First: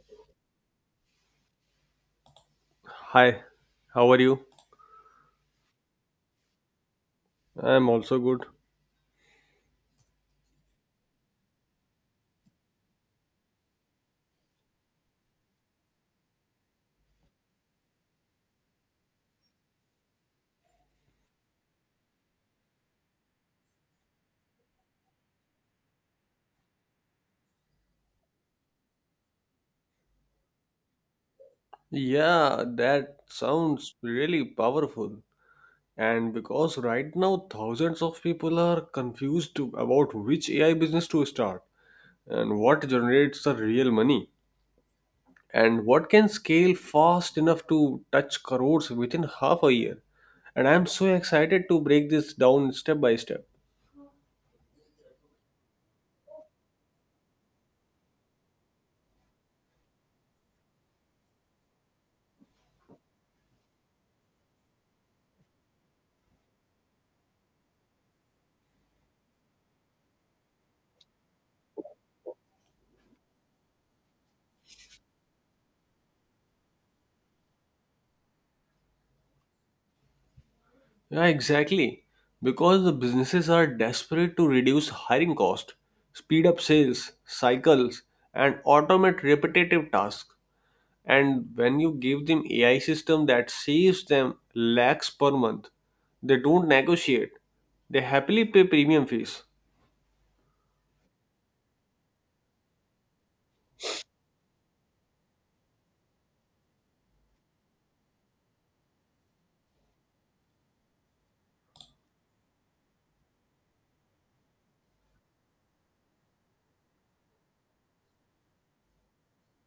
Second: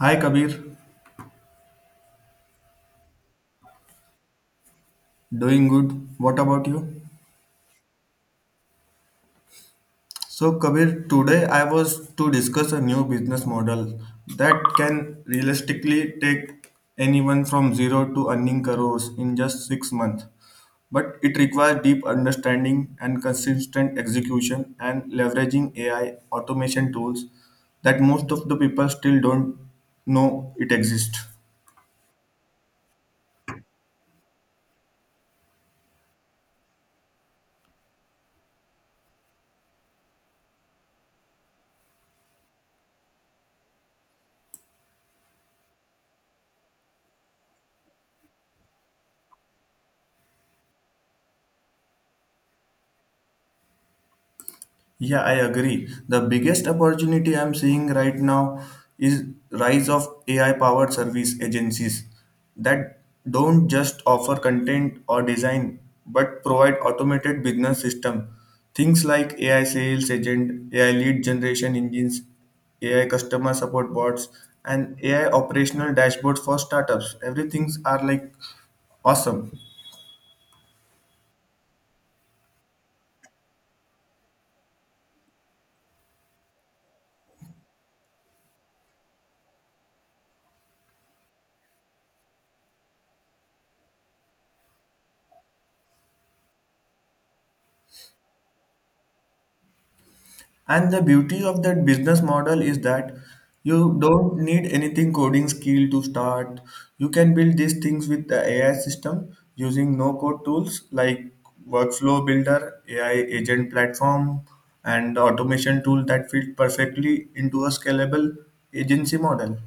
Hi Kabir, Hi, how are you? doing good. What about you? I'm also good. So Kabir, today I was to discuss a new business model that can realistically take anyone from zero to earning crores in just 6 months. But it requires deep understanding and consistent execution and leveraging AI automation tools that most of the people still don't know it exists. Yeah, that sounds really powerful. And because right now thousands of people are confused about which AI business to start and what generates the real money and what can scale fast enough to touch crores within half a year. And I'm so excited to break this down step by step. Yeah, I agree. The biggest opportunity I'm seeing right now is rise of AI powered service agencies that don't just offer content or design but provide automated business system. Things like AI sales agent, AI lead generation engines, AI customer support bots, and AI operational dashboards for startups. Everything's are like awesome. Yeah, exactly. Because the businesses are desperate to reduce hiring cost, speed up sales cycles, and automate repetitive tasks. And when you give them AI system that saves them lakhs per month, they don't negotiate. They happily pay premium fees. And the beauty of that business model is that you don't need anything coding skill to start. You can build these things with the AI system using no code tools like Workflow Builder, AI agent platform, and automation tool that fit perfectly into a scalable agency model.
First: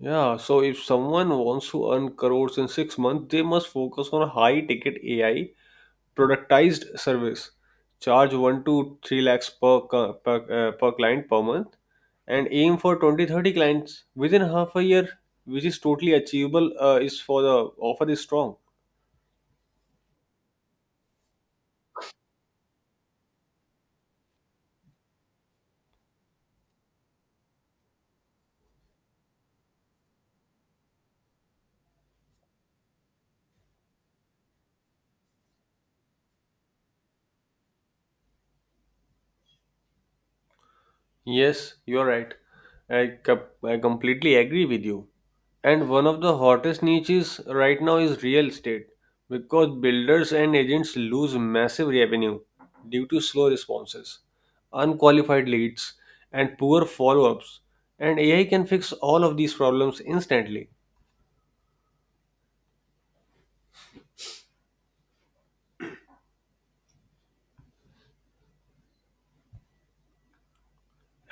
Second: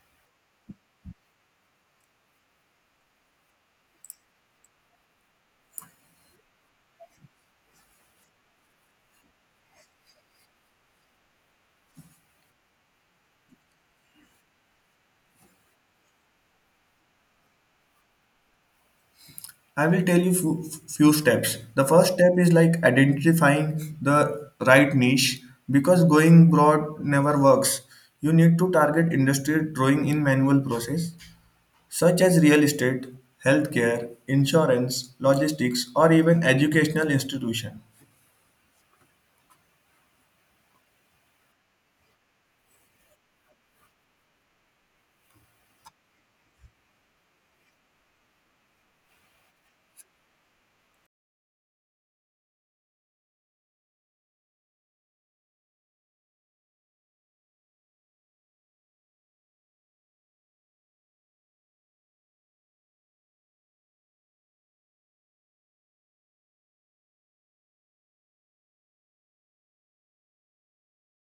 Yeah, so if someone wants to earn crores in 6 months, they must focus on high ticket AI productized service charge 1 to 3 lakhs per client per month and aim for 20-30 clients within half a year, which is totally achievable is for the offer is strong. I will tell you few steps. The first step is like identifying the right niche because going broad never works. You need to target industry drawing in manual process such as real estate, healthcare, insurance, logistics or even educational institution. Yes, you're right. I completely agree with you. And one of the hottest niches right now is real estate because builders and agents lose massive revenue due to slow responses, unqualified leads, and poor follow ups. And AI can fix all of these problems instantly.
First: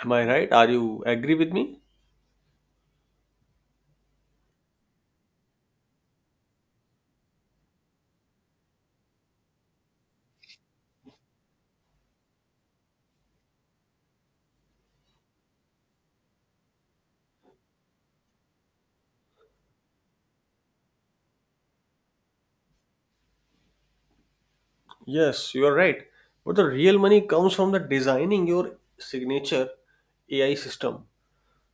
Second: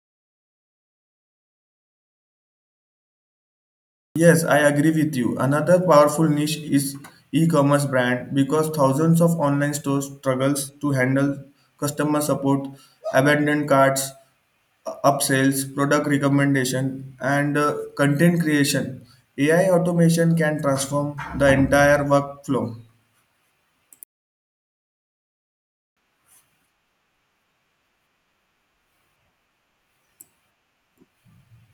Am I right? Are you agree with me? Yes, I agree with you. Another powerful niche is e-commerce brand because thousands of online stores struggles to handle customer support, abandoned carts upsells, product recommendation, and content creation. AI automation can transform the entire workflow. Yes, you are right. But the real money comes from the designing your signature AI system,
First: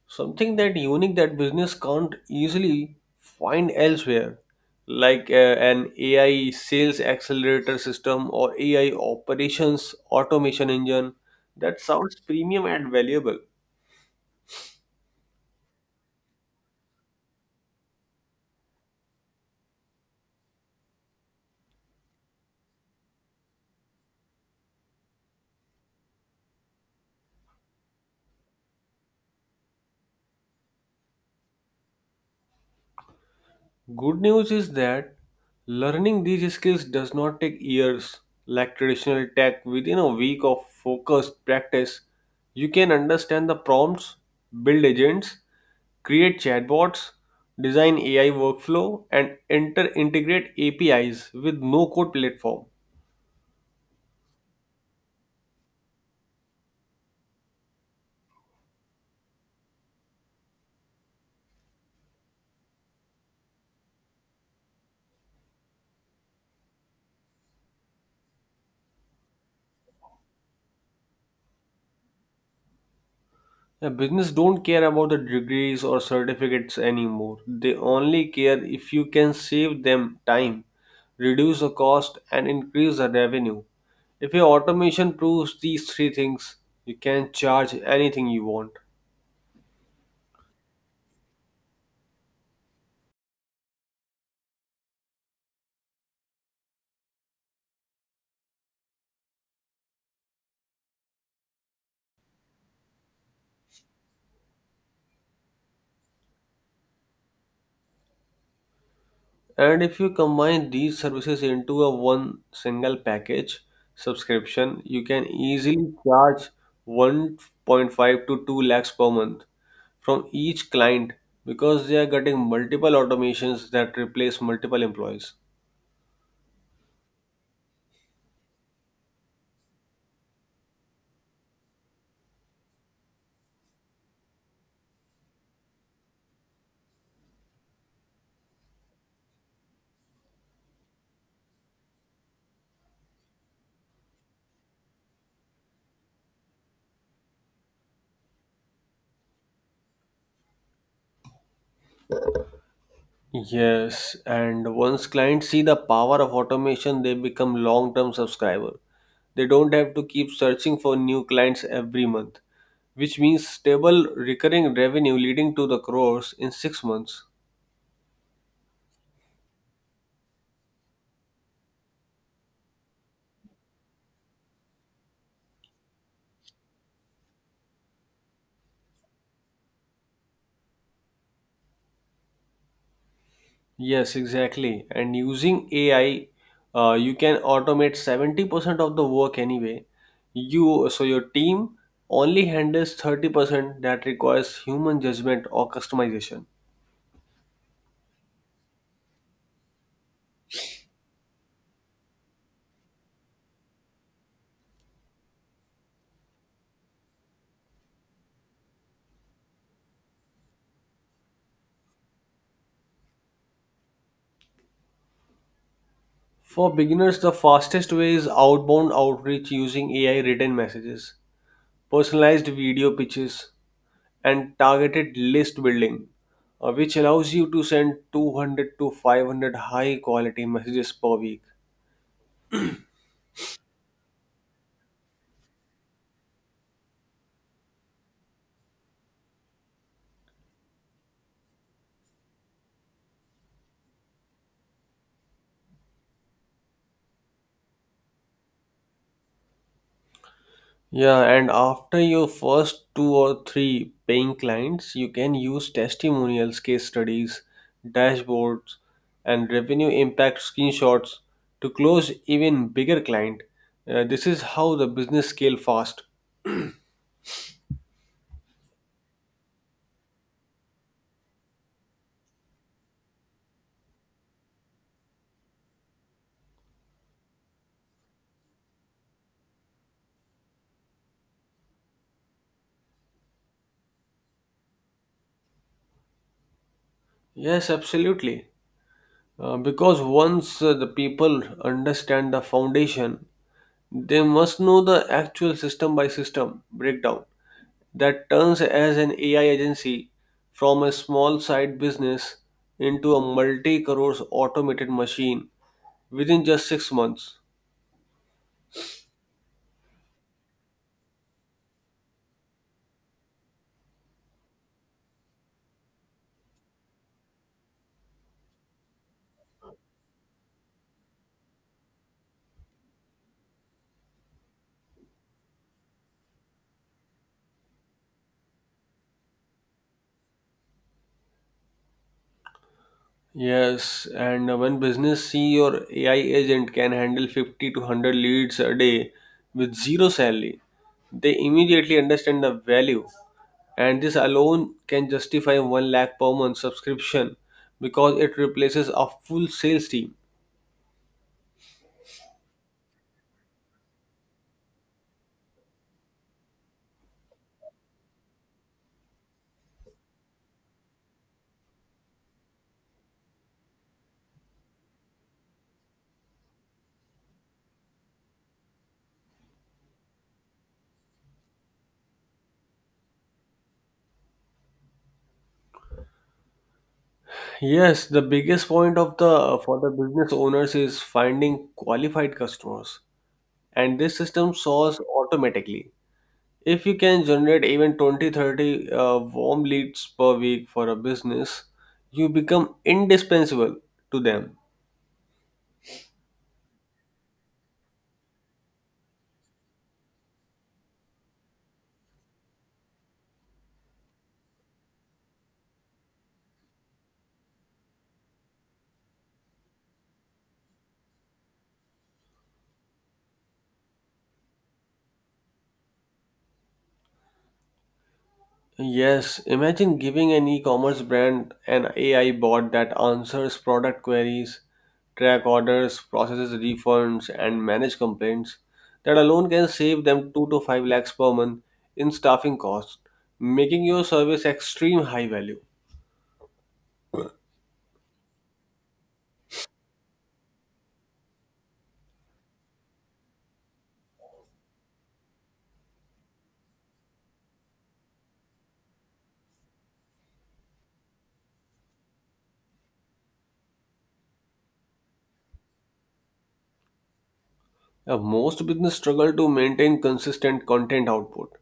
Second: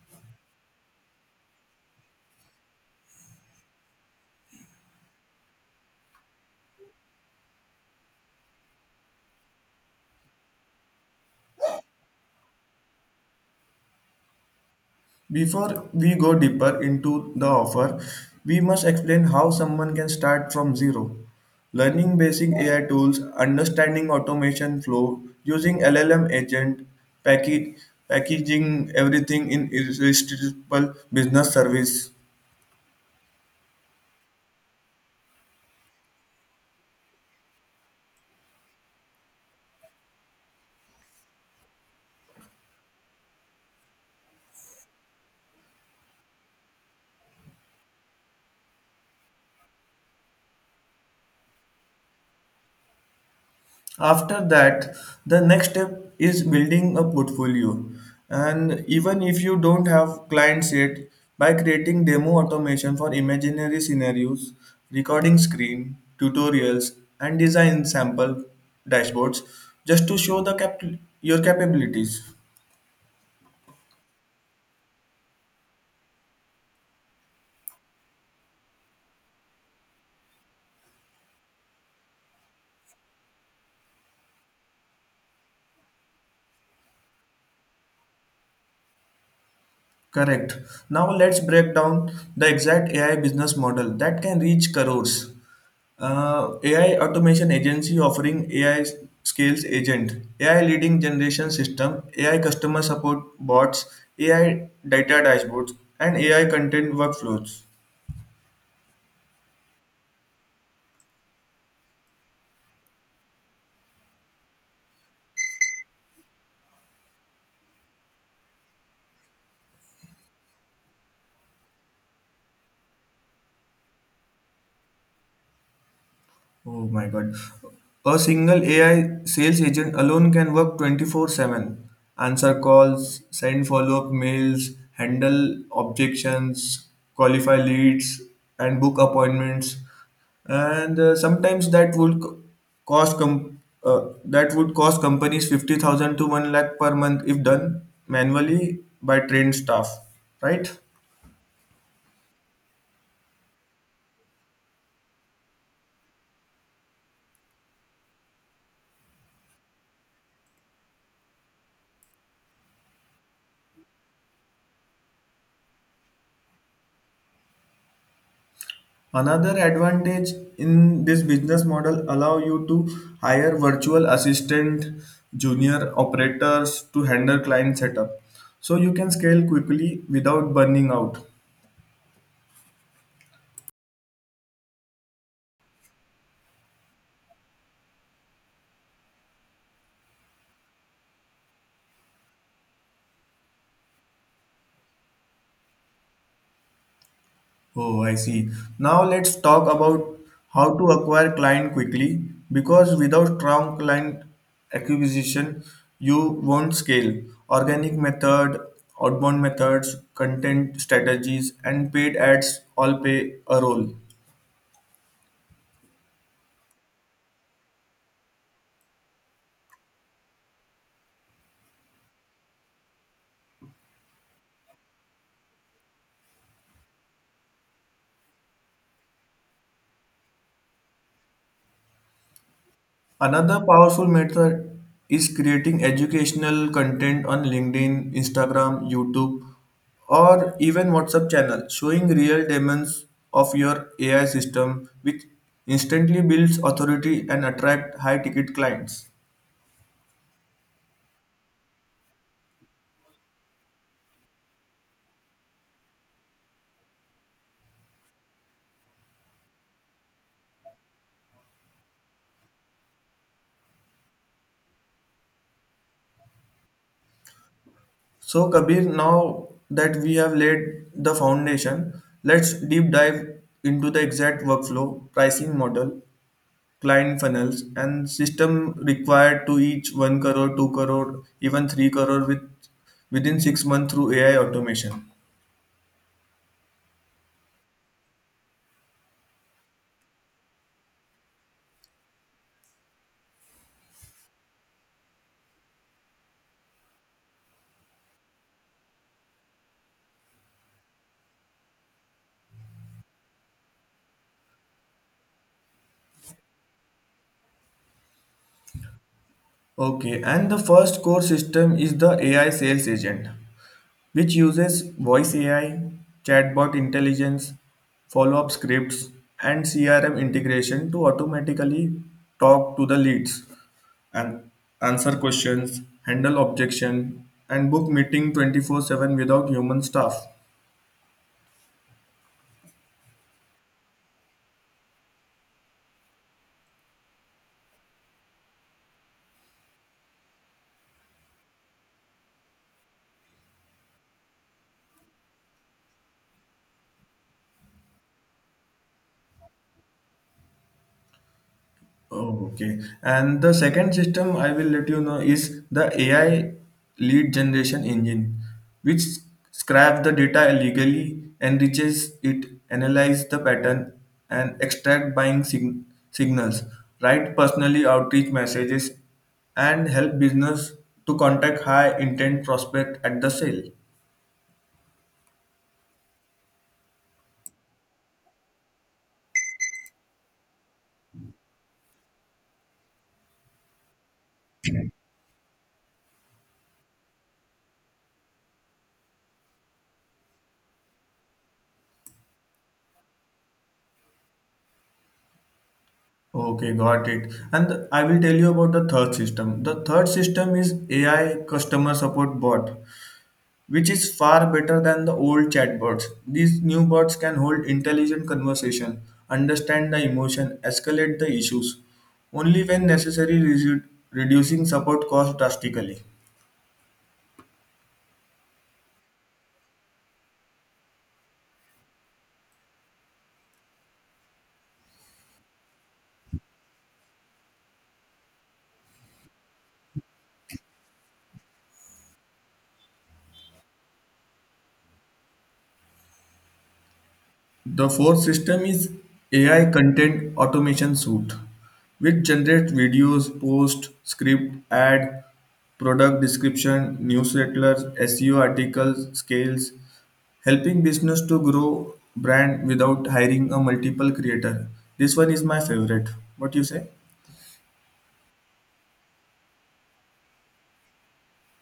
something that unique that business can't easily find elsewhere, like an AI sales accelerator system or AI operations automation engine that sounds premium and valuable. Before we go deeper into the offer, we must explain how someone can start from zero. Learning basic AI tools, understanding automation flow, using LLM agent, package, packaging everything in irresistible business service. Good news is that learning these skills does not take years like traditional tech. Within a week of focused practice, you can understand the prompts, build agents, create chatbots, design AI workflow, and enter integrate APIs with no code platform. After that, the next step is building a portfolio, and even if you don't have clients yet, by creating demo automation for imaginary scenarios, recording screen tutorials, and design sample dashboards just to show your capabilities. Yeah, business don't care about the degrees or certificates anymore. They only care if you can save them time, reduce the cost, and increase the revenue. If your automation proves these three things, you can charge anything you want. Correct. Now let's break down the exact AI business model that can reach crores. AI automation agency offering AI skills agent, AI leading generation system, AI customer support bots, AI data dashboards, and AI content workflows. And if you combine these services into a one single package subscription, you can easily charge 1.5 to 2 lakhs per month from each client because they are getting multiple automations that replace multiple employees. Oh my God. A single AI sales agent alone can work 24/7, answer calls, send follow-up mails, handle objections, qualify leads, and book appointments. And sometimes cost com- uh, that would cost companies 50,000 to 1 lakh per month if done manually by trained staff, right? Yes, and once clients see the power of automation, they become long-term subscriber. They don't have to keep searching for new clients every month, which means stable recurring revenue leading to the crores in 6 months. Another advantage in this business model allow you to hire virtual assistant, junior operators to handle client setup. So you can scale quickly without burning out. Yes, exactly. And using AI, you can automate 70% of the work anyway. You so your team only handles 30% that requires human judgment or customization. Oh, I see. Now let's talk about how to acquire client quickly because without strong client acquisition, you won't scale. Organic method, outbound methods, content strategies, and paid ads all play a role. For beginners, the fastest way is outbound outreach using AI written messages, personalized video pitches, and targeted list building, which allows you to send 200 to 500 high quality messages per week. Another powerful method is creating educational content on LinkedIn, Instagram, YouTube, or even WhatsApp channel, showing real demos of your AI system, which instantly builds authority and attract high ticket clients. Yeah, and after your first two or three paying clients, you can use testimonials, case studies, dashboards, and revenue impact screenshots to close even bigger client. This is how the business scale fast. So, Kabir, now that we have laid the foundation, let's deep dive into the exact workflow, pricing model, client funnels and system required to each 1 crore 2 crore even 3 crore within 6 months through ai automation. Yes, absolutely. Because once the people understand the foundation, they must know the actual system by system breakdown that turns as an AI agency from a small side business into a multi crores automated machine within just 6 months. Okay, and the first core system is the ai sales agent, which uses voice ai, chatbot intelligence, follow-up scripts, and crm integration to automatically talk to the leads and answer questions, handle objection, and book meeting 24/7 without human staff. Yes, and when business see your AI agent can handle 50 to 100 leads a day with zero salary, they immediately understand the value and this alone can justify 1 lakh per month subscription because it replaces a full sales team. Oh, okay. And the second system I will let you know is the AI lead generation engine, which scraps the data illegally, enriches it, analyze the pattern, and extract signals, write personally outreach messages, and help business to contact high intent prospect at the sale. Yes, the biggest point of the for the business owners is finding qualified customers, and this system solves automatically. If you can generate even 20, 30, 30 warm leads per week for a business, you become indispensable to them. Okay, got it. And I will tell you about the third system. The third system is AI customer support bot, which is far better than the old chatbots. These new bots can hold intelligent conversation, understand the emotion, escalate the issues only when necessary, reducing support costs drastically. Yes, imagine giving an e-commerce brand an AI bot that answers product queries, track orders, processes refunds, and manage complaints. That alone can save them 2 to 5 lakhs per month in staffing costs, making your service extreme high value. The fourth system is AI content automation suite, which generates videos, post, script, ad, product description, newsletters, SEO articles, scales, helping business to grow brand without hiring a multiple creator. This one is my favorite. What you say? Most business struggle to maintain consistent content output.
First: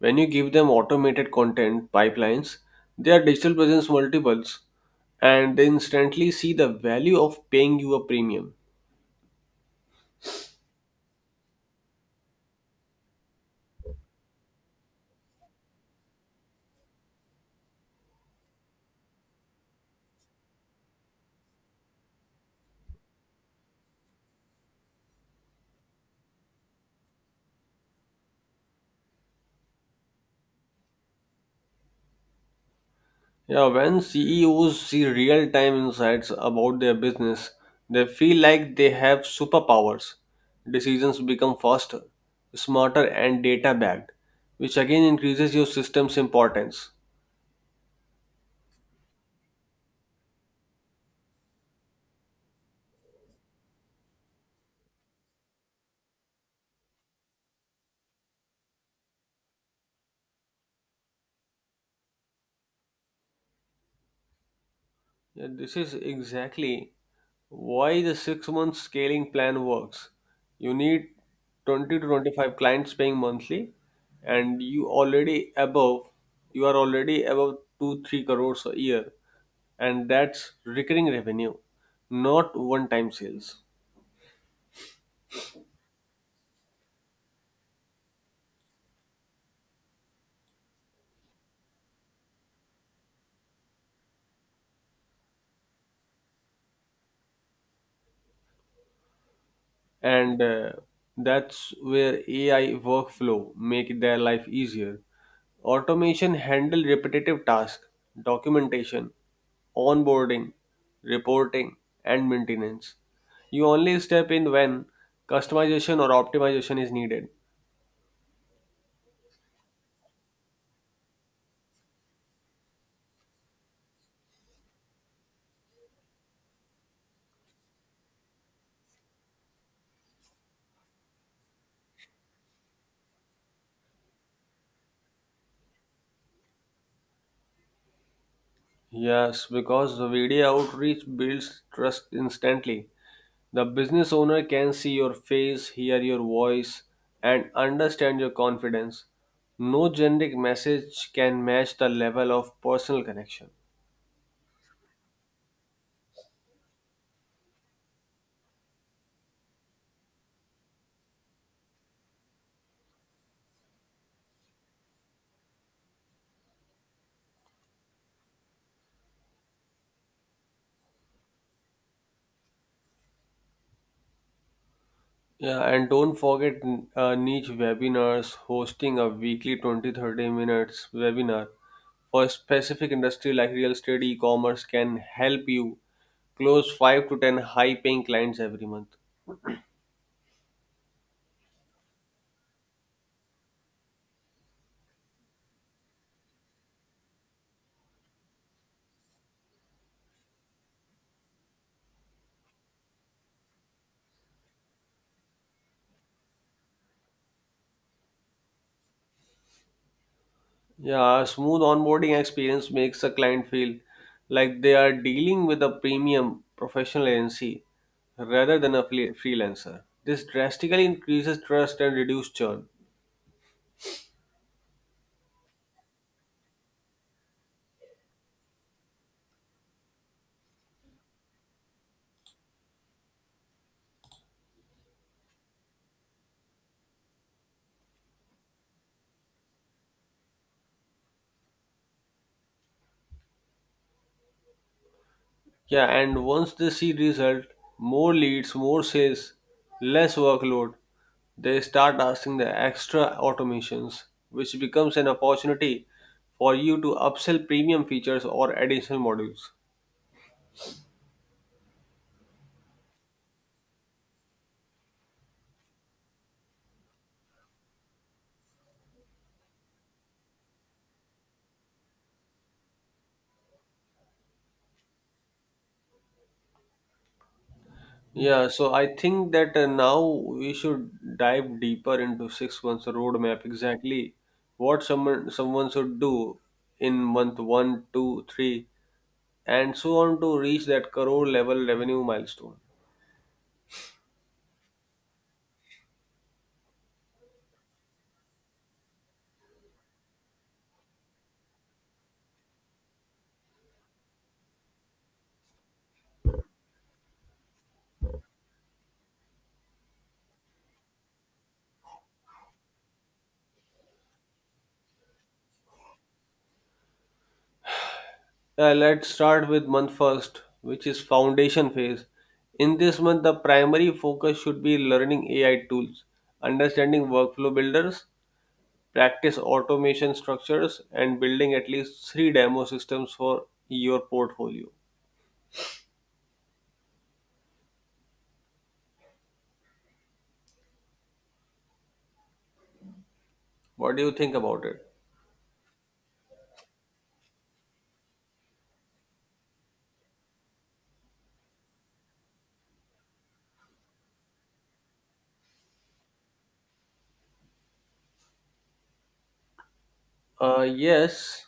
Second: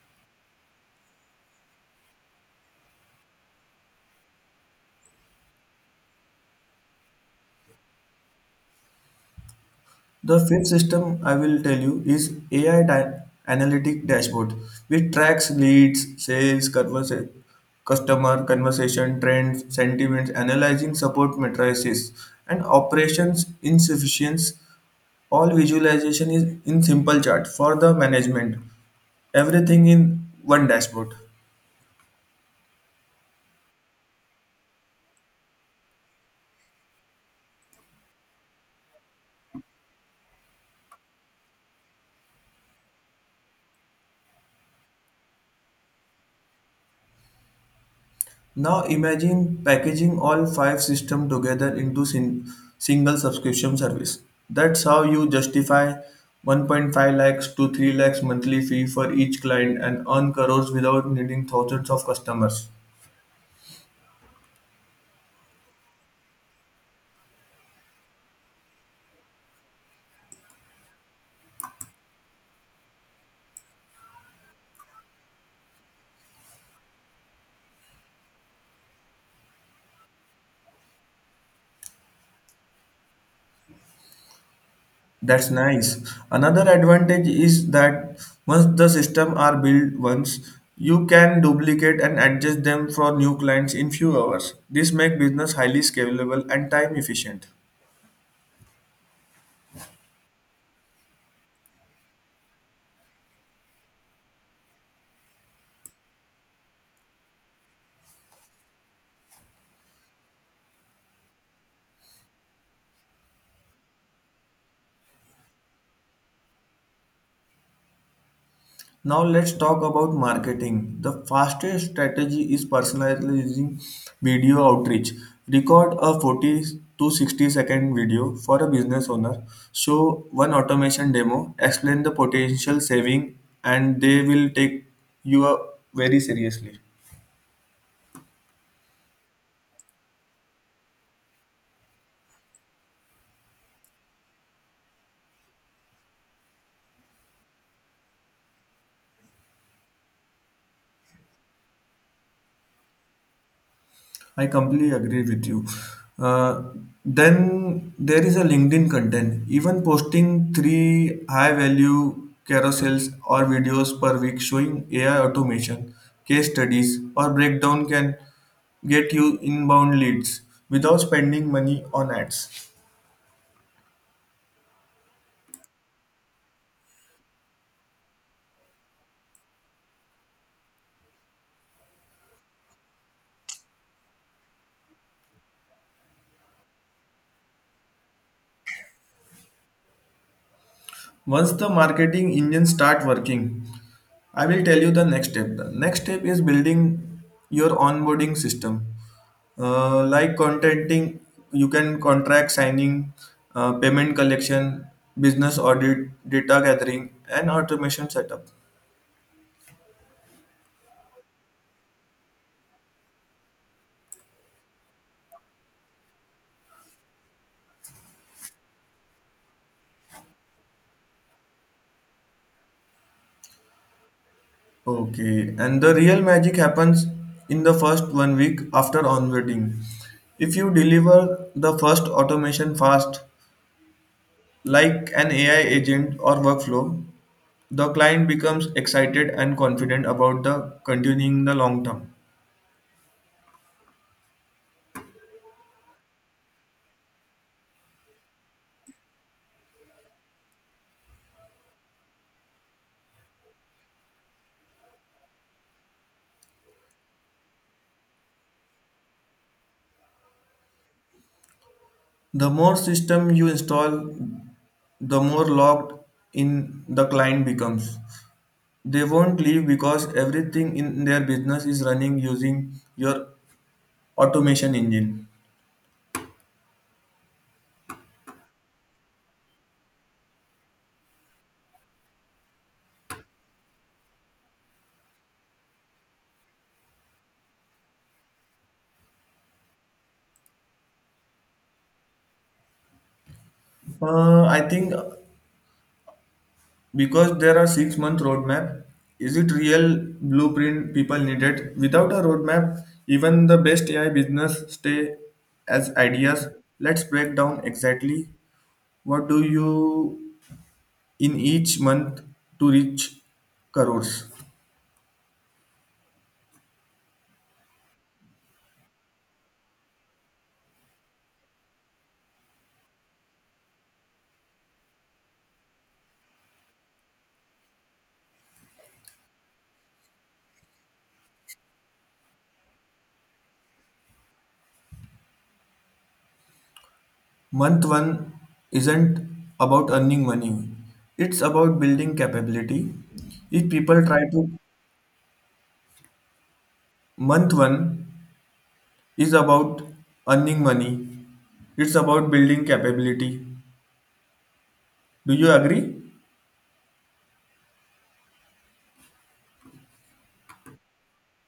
When you give them automated content pipelines, their digital presence multiples and they instantly see the value of paying you a premium. The fifth system I will tell you is AI analytic dashboard, which tracks leads, sales, customer conversation trends, sentiments, analyzing support matrices, and operations insufficiency. All visualization is in simple chart for the management. Everything in one dashboard. Yeah, when CEOs see real time insights about their business, they feel like they have superpowers. Decisions become faster, smarter, and data backed, which again increases your system's importance. Now imagine packaging all five systems together into single subscription service. That's how you justify 1.5 lakhs to 3 lakhs monthly fee for each client and earn crores without needing thousands of customers. Yeah, this is exactly why the 6 month scaling plan works. You need 20 to 25 clients paying monthly, and you are already above 2 3 crores a year, and that's recurring revenue, not one time sales. That's nice. Another advantage is that once the system are built once, you can duplicate and adjust them for new clients in few hours. This makes business highly scalable and time efficient. And that's where AI workflow make their life easier. Automation handle repetitive tasks, documentation, onboarding, reporting, and maintenance. You only step in when customization or optimization is needed. Now let's talk about marketing. The fastest strategy is personalizing video outreach. Record a 40 to 60 second video for a business owner. Show one automation demo, explain the potential saving and they will take you very seriously. Yes, because the video outreach builds trust instantly. The business owner can see your face, hear your voice, and understand your confidence. No generic message can match the level of personal connection. I completely agree with you. Uh, then there is a LinkedIn content. Even posting three high value carousels or videos per week showing AI automation, case studies, or breakdown can get you inbound leads without spending money on ads. Yeah, and don't forget niche webinars, hosting a weekly 20-30 minutes webinar for a specific industry like real estate, e commerce can help you close 5 to 10 high paying clients every month. Once the marketing engine start working, I will tell you the next step. The next step is building your onboarding system. Like contenting, you can contract signing, payment collection, business audit, data gathering, and automation setup. Yeah, a smooth onboarding experience makes a client feel like they are dealing with a premium professional agency rather than a freelancer. This drastically increases trust and reduces churn. Okay, and the real magic happens in the first 1 week after onboarding. If you deliver the first automation fast, like an AI agent or workflow, the client becomes excited and confident about the continuing the long term. Yeah, and once they see result, more leads, more sales, less workload, they start asking the extra automations, which becomes an opportunity for you to upsell premium features or additional modules. The more system you install, the more locked in the client becomes. They won't leave because everything in their business is running using your automation engine. Yeah, so I think that now we should dive deeper into 6 months roadmap exactly what someone should do in month one, two, three, and so on to reach that crore level revenue milestone. I think because there are 6 month roadmap, is it real blueprint people needed? Without a roadmap, even the best AI business stay as ideas. Let's break down exactly what do you in each month to reach crores. Let's start with month first, which is foundation phase. In this month, the primary focus should be learning AI tools, understanding workflow builders, practice automation structures and building at least three demo systems for your portfolio. Month one isn't about earning money. It's about building capability. If What do people you try think to about it? Month one is about earning money. It's about building capability. Do you agree? Yes,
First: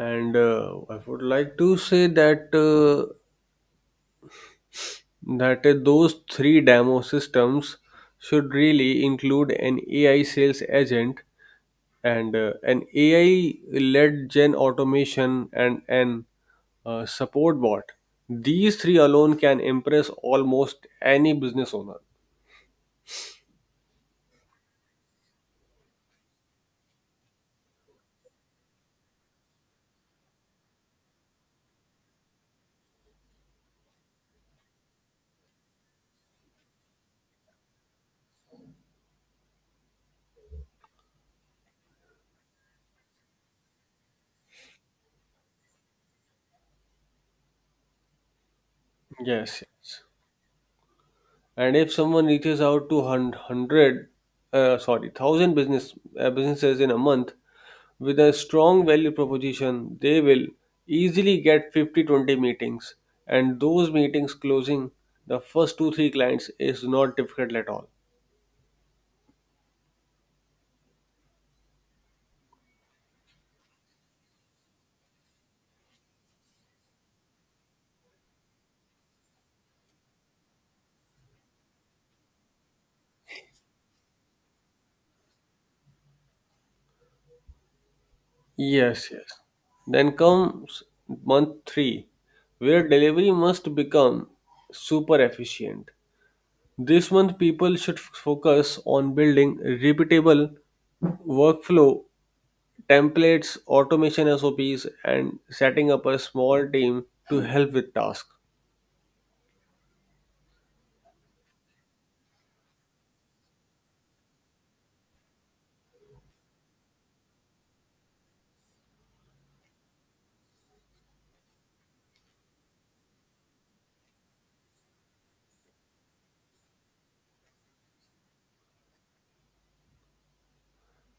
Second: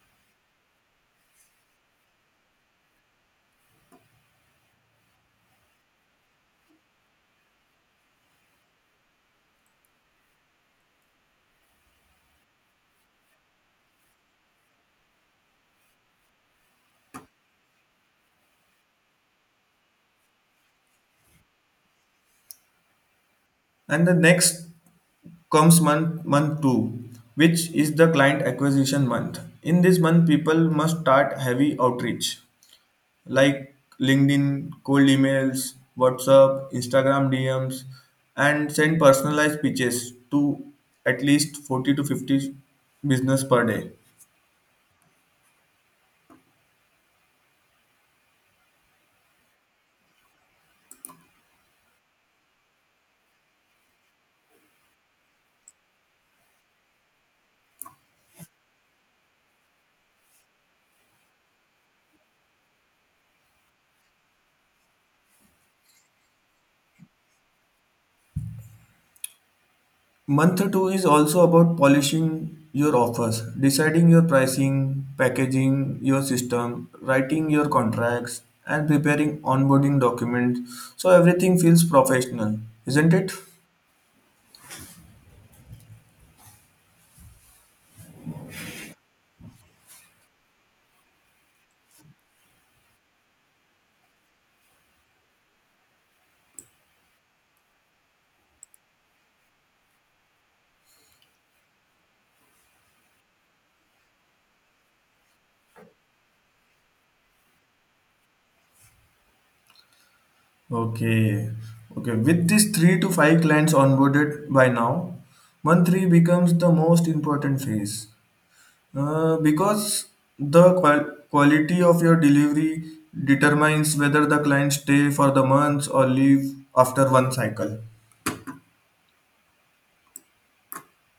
and I would like to say that that those three demo systems should really include an AI sales agent and an AI-led gen automation and an support bot. These three alone can impress almost any business owner. And the next comes month two, which is the client acquisition month. In this month, people must start heavy outreach like LinkedIn, cold emails, WhatsApp, Instagram DMs, and send personalized pitches to at least 40 to 50 business per day. Yes, yes. And if someone reaches out to hundred, sorry, thousand business businesses in a month with a strong value proposition, they will easily get fifty twenty meetings, and those meetings closing the first two three clients is not difficult at all. Month 2 is also about polishing your offers, deciding your pricing, packaging your system, writing your contracts, and preparing onboarding documents so everything feels professional, isn't it? Yes, yes. Then comes month three, where delivery must become super efficient. This month, people should focus on building repeatable workflow templates, automation SOPs, and setting up a small team to help with tasks. Okay. Okay. With these 3 to 5 clients onboarded by now, month three becomes the most important phase. Because the quality of your delivery determines whether the clients stay for the months or leave after one cycle.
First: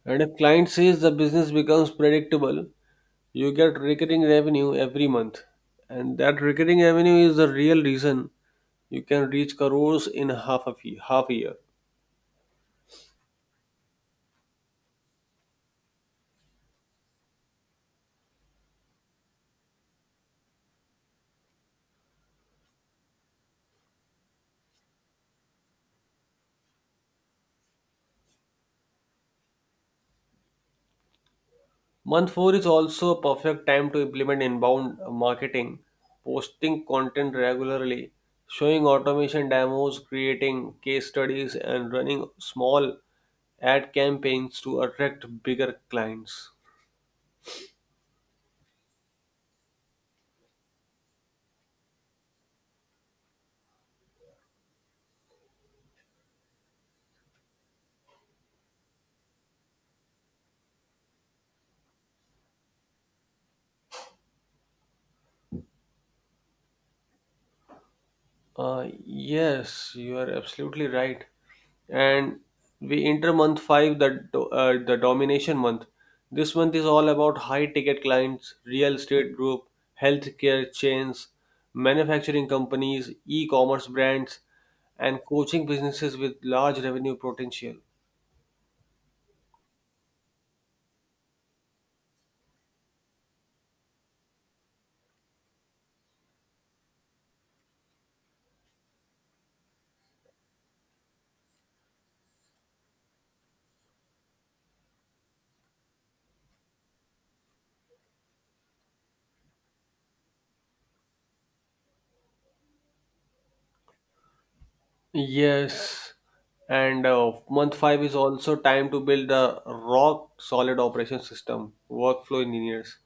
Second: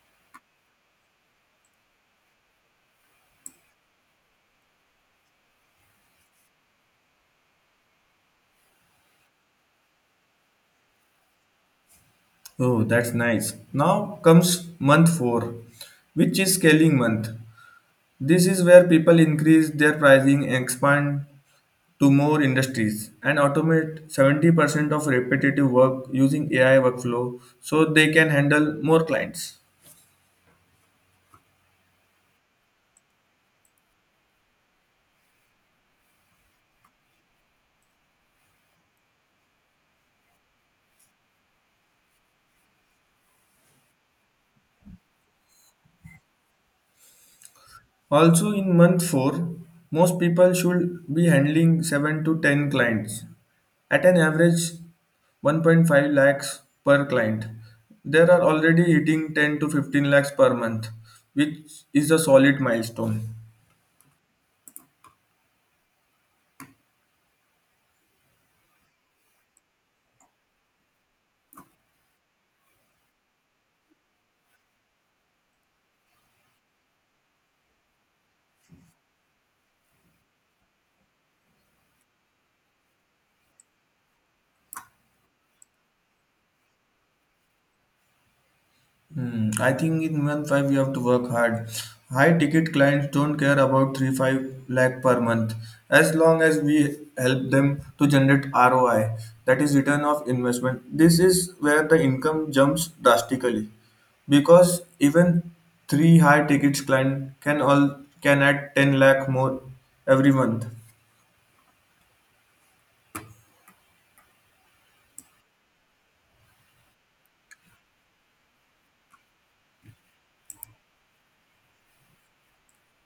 And if client says the business becomes predictable, you get recurring revenue every month. And that recurring revenue is the real reason you can reach crores in half a, half a year. Oh, that's nice. Now comes month four, which is scaling month. This is where people increase their pricing and expand to more industries and automate 70% of repetitive work using AI workflow so they can handle more clients. Month 4 is also a perfect time to implement inbound marketing, posting content regularly, showing automation demos, creating case studies, and running small ad campaigns to attract bigger clients. Also, in month 4, most people should be handling 7 to 10 clients at an average 1.5 lakhs per client. There are already hitting 10 to 15 lakhs per month, which is a solid milestone. Yes, you are absolutely right. And we enter month five, the domination month. This month is all about high ticket clients, real estate group, healthcare chains, manufacturing companies, e-commerce brands, and coaching businesses with large revenue potential. Hmm, I think in month five you have to work hard. High ticket clients don't care about 3 5 lakh per month as long as we help them to generate ROI, that is return of investment. This is where the income jumps drastically because even three high ticket client can add 10 lakh more every month. Yes, and month five is also time to build a rock solid operation system, workflow engineers,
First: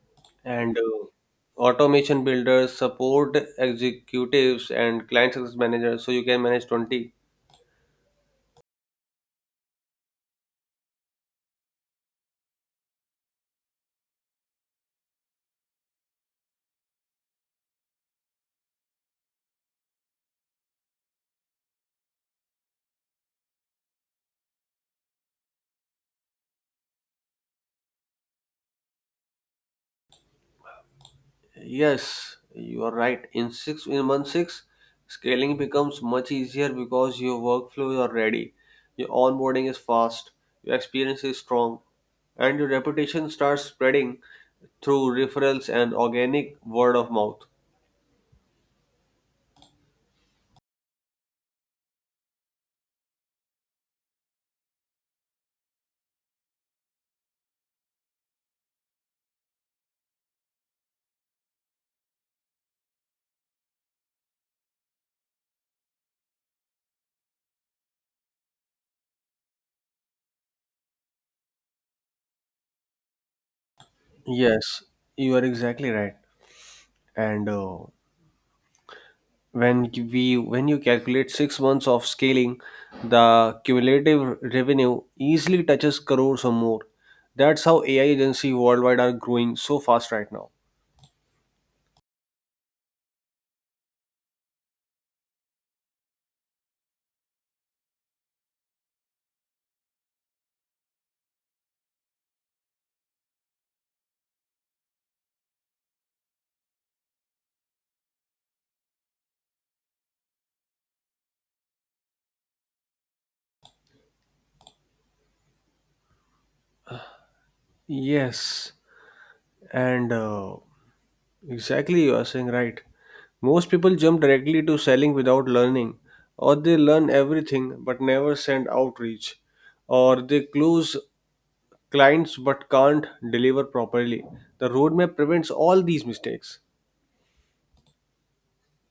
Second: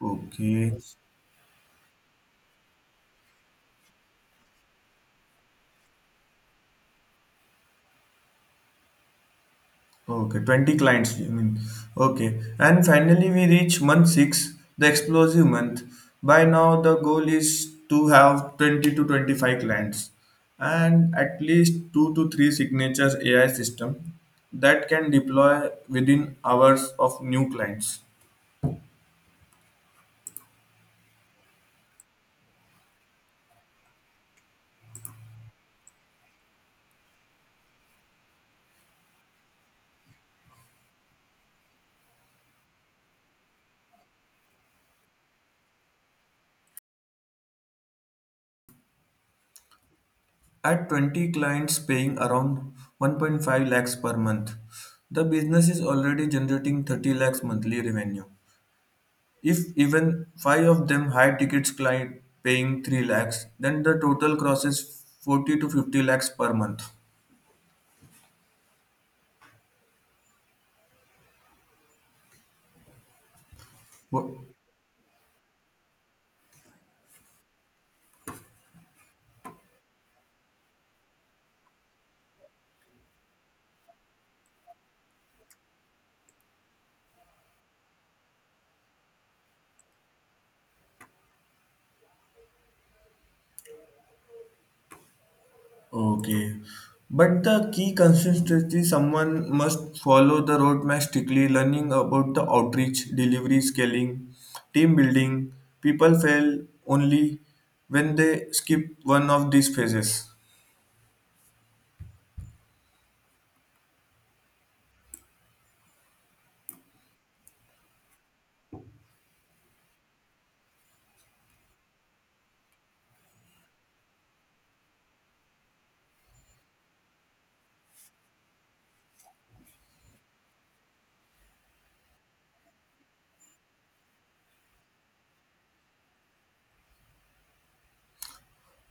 Okay, and automation builders support executives and client success managers so you can manage 20. okay, 20 clients, you mean. Okay. And finally, we reach month six, the explosive month. By now, the goal is to have 20 to 25 clients and at least 2 to 3 signatures AI system that can deploy within hours of new clients. Yes, you are right. In 6, in month 6, scaling becomes much easier because your workflows are ready, your onboarding is fast, your experience is strong, and your reputation starts spreading through referrals and organic word of mouth. At 20 clients paying around 1.5 lakhs per month, the business is already generating 30 lakhs monthly revenue. If even five of them high tickets client paying 3 lakhs, then the total crosses 40 to 50 lakhs per month. Wh- Yes, you are exactly right. And when you calculate 6 months of scaling, the cumulative revenue easily touches crores or more. That's how AI agency worldwide are growing so fast right now. Okay. But the key consistency someone must follow the roadmap strictly, learning about the outreach, delivery, scaling, team building. People fail only when they skip one of these phases. Yes, and exactly you are saying right. Most people jump directly to selling without learning, or they learn everything but never send outreach, or they close clients but can't deliver properly. The roadmap prevents all these mistakes.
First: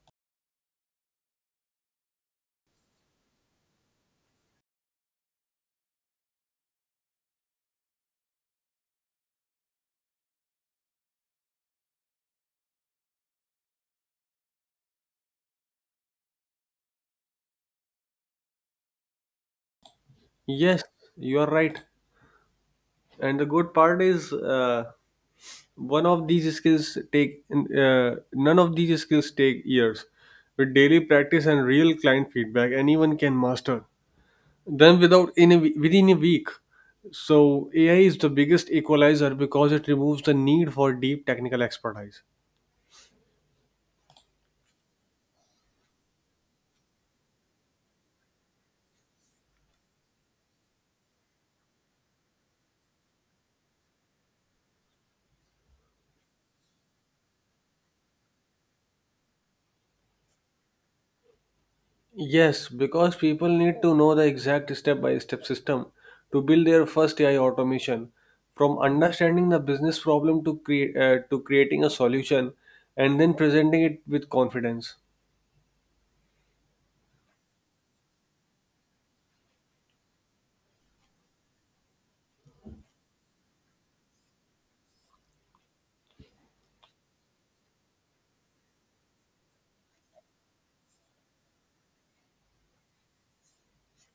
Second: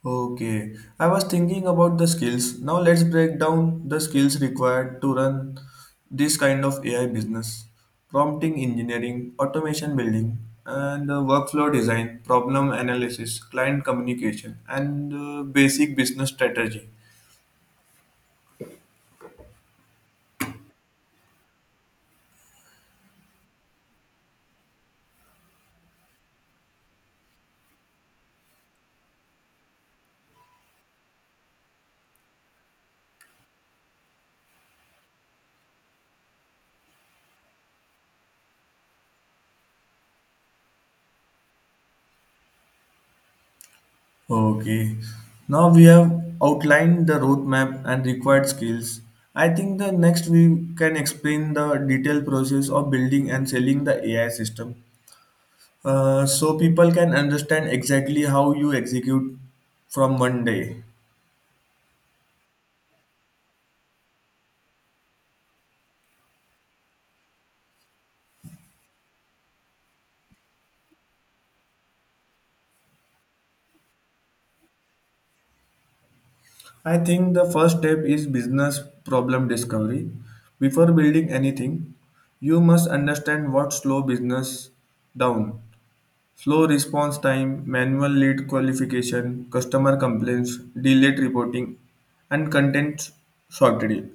Okay, I was thinking about the skills. Now let's break down the skills required to run this kind of AI business. Prompting engineering, automation building, and workflow design, problem analysis, client communication, and basic business strategy. Yes, you are right. And the good part is one of these skills take none of these skills take years. With daily practice and real client feedback, anyone can master them without within a week. So AI is the biggest equalizer because it removes the need for deep technical expertise. Okay. Now we have outlined the roadmap and required skills. I think the next we can explain the detailed process of building and selling the AI system. So people can understand exactly how you execute from 1 day. Yes, because people need to know the exact step by step system to build their first AI automation. From understanding the business problem to create to creating a solution and then presenting it with confidence. I think the first step is business problem discovery. Before building anything, you must understand what slow business down. Slow response time, manual lead qualification, customer complaints, delayed reporting, and content shortage.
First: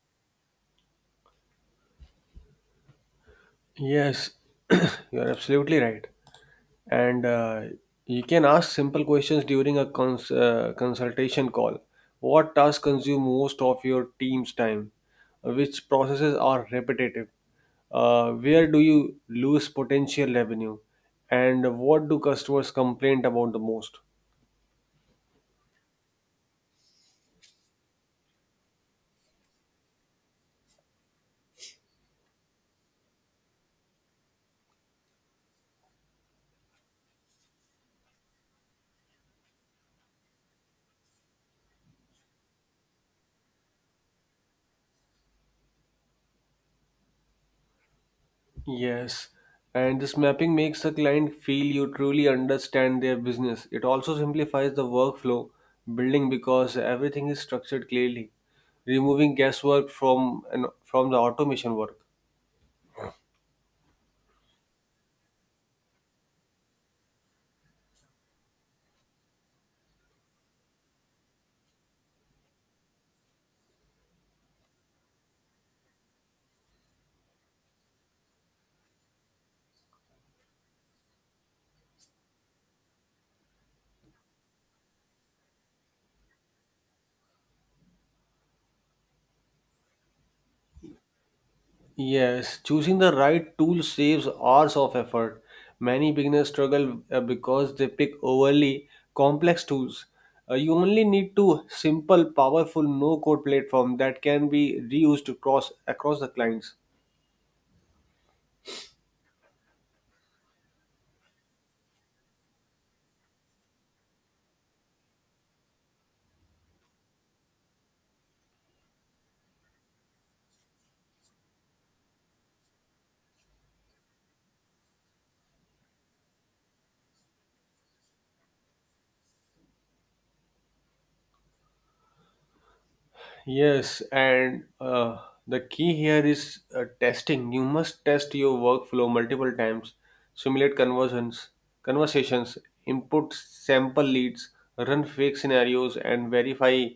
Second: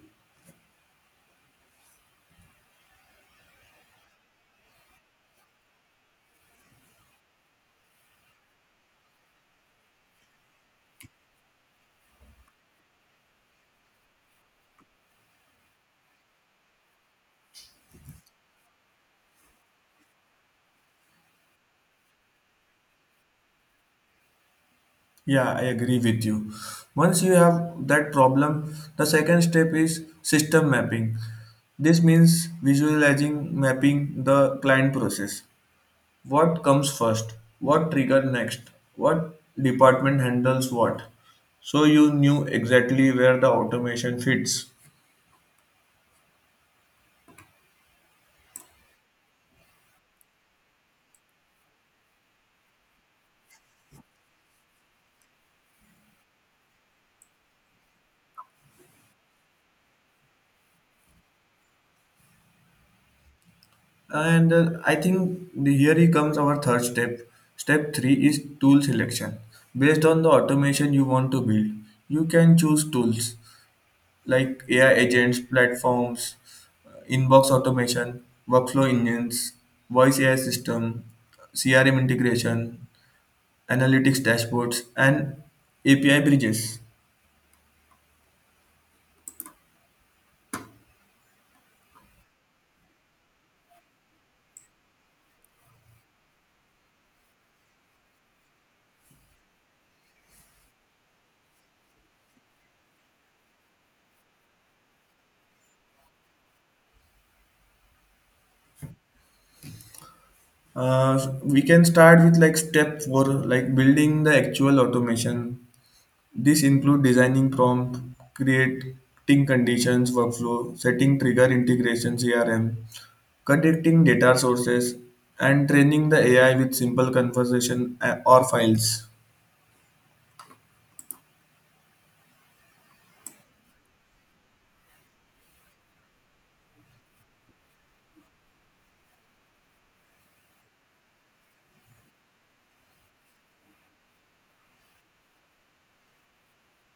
Yes, you are absolutely right. And you can ask simple questions during a consultation call. What tasks consume most of your team's time? Which processes are repetitive? Where do you lose potential revenue? And what do customers complain about the most? Yeah, I agree with you. Once you have that problem, the second step is system mapping. This means visualizing mapping the client process. What comes first? What trigger next? What department handles what? So you knew exactly where the automation fits. Yes, and this mapping makes the client feel you truly understand their business. It also simplifies the workflow building because everything is structured clearly, removing guesswork from from the automation work. And I think the, Here he comes our third step. Step three is tool selection. Based on the automation you want to build, you can choose tools like AI agents, platforms, inbox automation, workflow engines, voice AI system, CRM integration, analytics dashboards, and API bridges. Yes, choosing the right tool saves hours of effort. Many beginners struggle because they pick overly complex tools. You only need to simple, powerful no-code platform that can be reused across the clients. We can start with like step four, like building the actual automation. This includes designing prompt, creating conditions workflow, setting trigger integration CRM, connecting data sources, and training the AI with simple conversation or files. Yes, and the key here is testing. You must test your workflow multiple times, simulate conversations, input sample leads, run fake scenarios, and verify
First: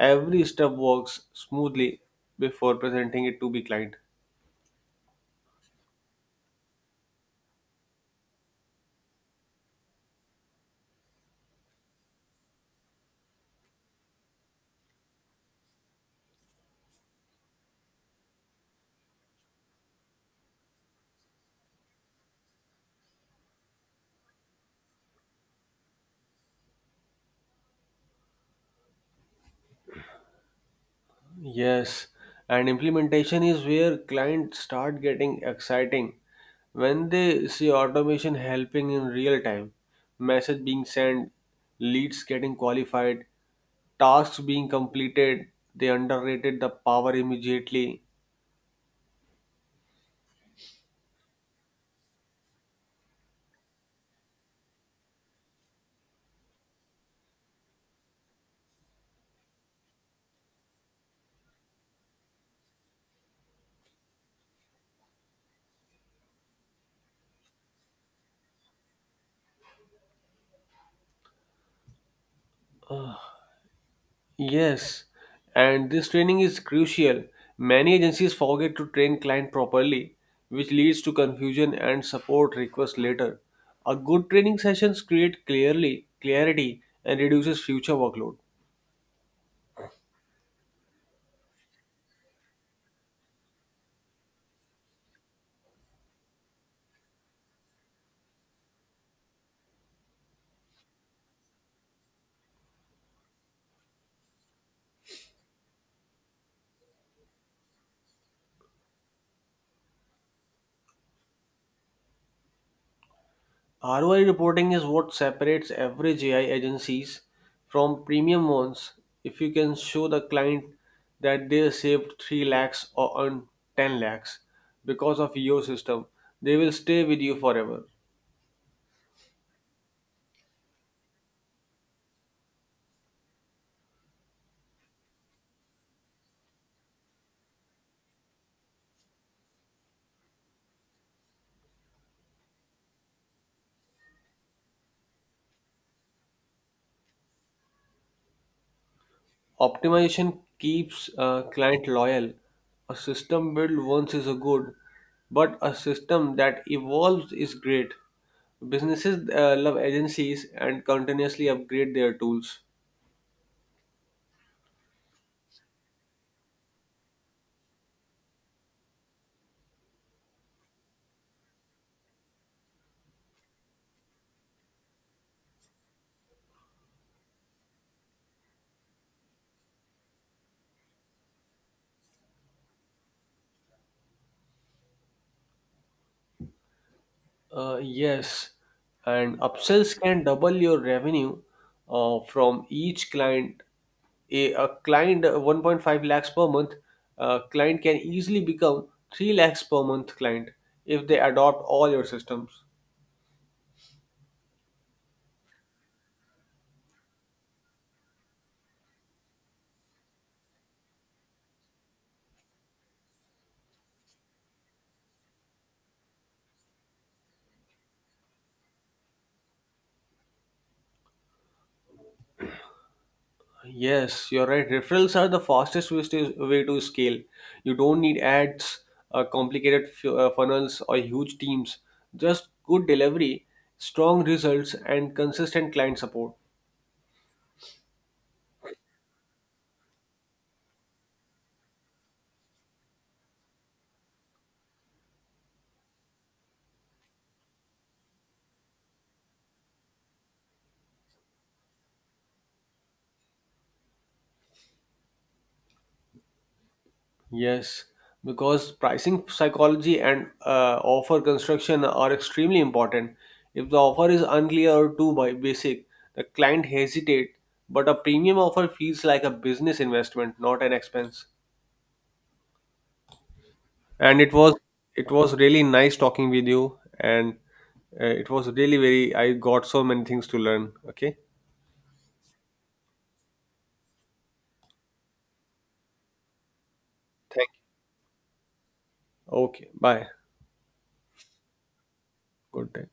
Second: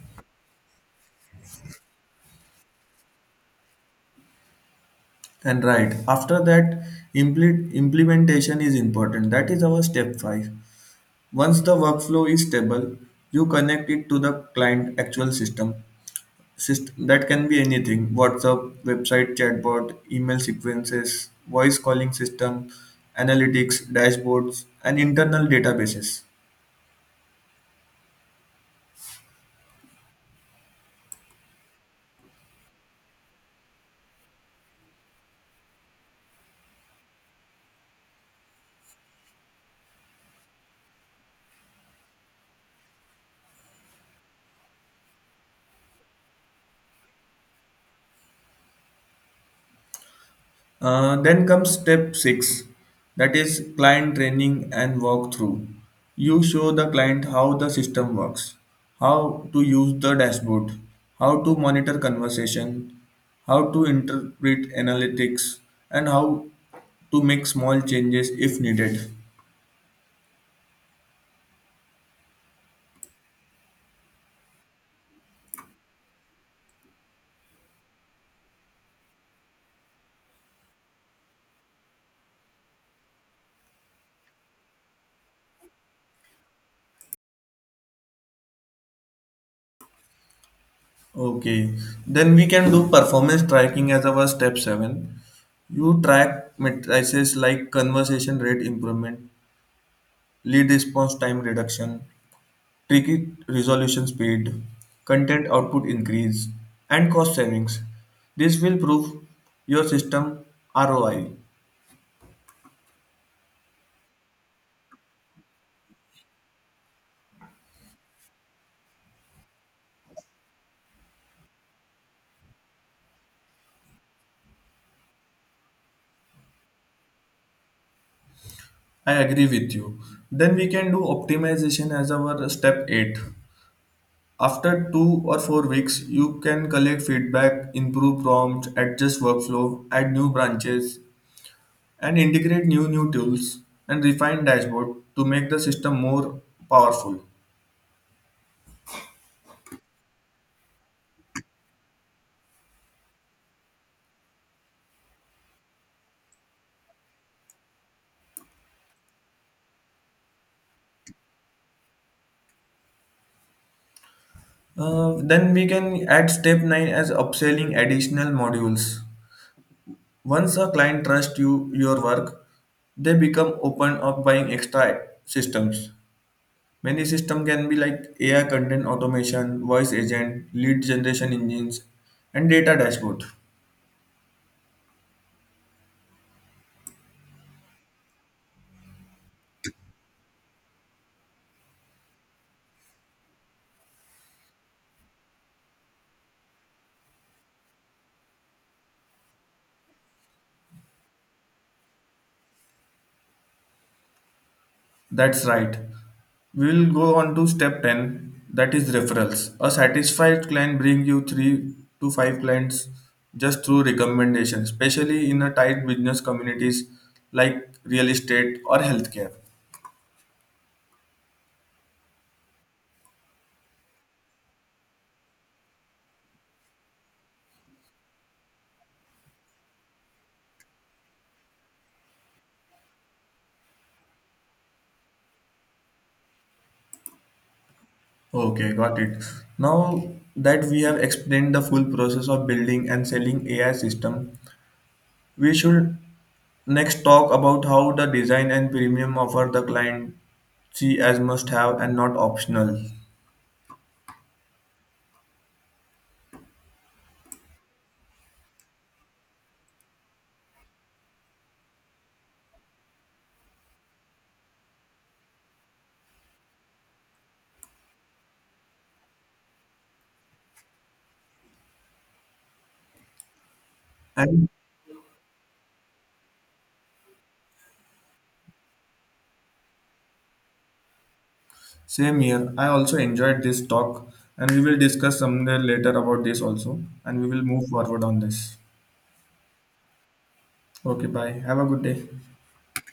every step works smoothly before presenting it to the client. And right after that, implementation is important. That is our step five. Once the workflow is stable, you connect it to the client actual system. That can be anything: whatsapp, website chatbot, email sequences, voice calling system, analytics dashboards, and internal databases. Yes, and implementation is where clients start getting exciting when they see automation helping in real time, message being sent, leads getting qualified, tasks being completed, they underrated the power immediately. Then comes step 6, that is client training and walkthrough. You show the client how the system works, how to use the dashboard, how to monitor conversation, how to interpret analytics, and how to make small changes if needed. Yes, and this training is crucial. Many agencies forget to train client properly, which leads to confusion and support requests later. A good training sessions create clearly clarity and reduces future workload. Okay, then we can do performance tracking as our step 7. You track matrices like conversation rate improvement, lead response time reduction, ticket resolution speed, content output increase, and cost savings. This will prove your system ROI. ROI reporting is what separates average AI agencies from premium ones. If you can show the client that they saved 3 lakhs or earned 10 lakhs because of your system, they will stay with you forever. I agree with you. Then we can do optimization as our step 8. After 2 or 4 weeks, you can collect feedback, improve prompts, adjust workflow, add new branches, and integrate new tools and refine dashboard to make the system more powerful. Optimization keeps a client loyal. A system built once is a good, but a system that evolves is great. Businesses love agencies and continuously upgrade their tools. Then we can add step 9 as upselling additional modules. Once a client trusts you your work, they become open of buying extra systems. Many system can be like AI content automation, voice agent, lead generation engines, and data dashboard. Yes, and upsells can double your revenue from each client. A client 1.5 lakhs per month client can easily become 3 lakhs per month client if they adopt all your systems. That's right. We will go on to step 10, that is referrals. A satisfied client bring you 3 to 5 clients just through recommendation, especially in a tight business communities like real estate or healthcare. Yes, you're right. Referrals are the fastest way to scale. You don't need ads, complicated funnels, or huge teams. Just good delivery, strong results, and consistent client support. Okay, got it. Now that we have explained the full process of building and selling AI system, we should next talk about how the design and premium offer the client see as must have and not optional. Yes, because pricing psychology and offer construction are extremely important. If the offer is unclear or too basic, the client hesitate. But a premium offer feels like a business investment, not an expense. And And it was really nice talking with you, and it was really very I got so many things to learn. Okay, same here. I also enjoyed this talk, and we will discuss somewhere later about this also, and we will thank move forward on this. you. Okay, bye. Okay, bye. Have a good day. Good day.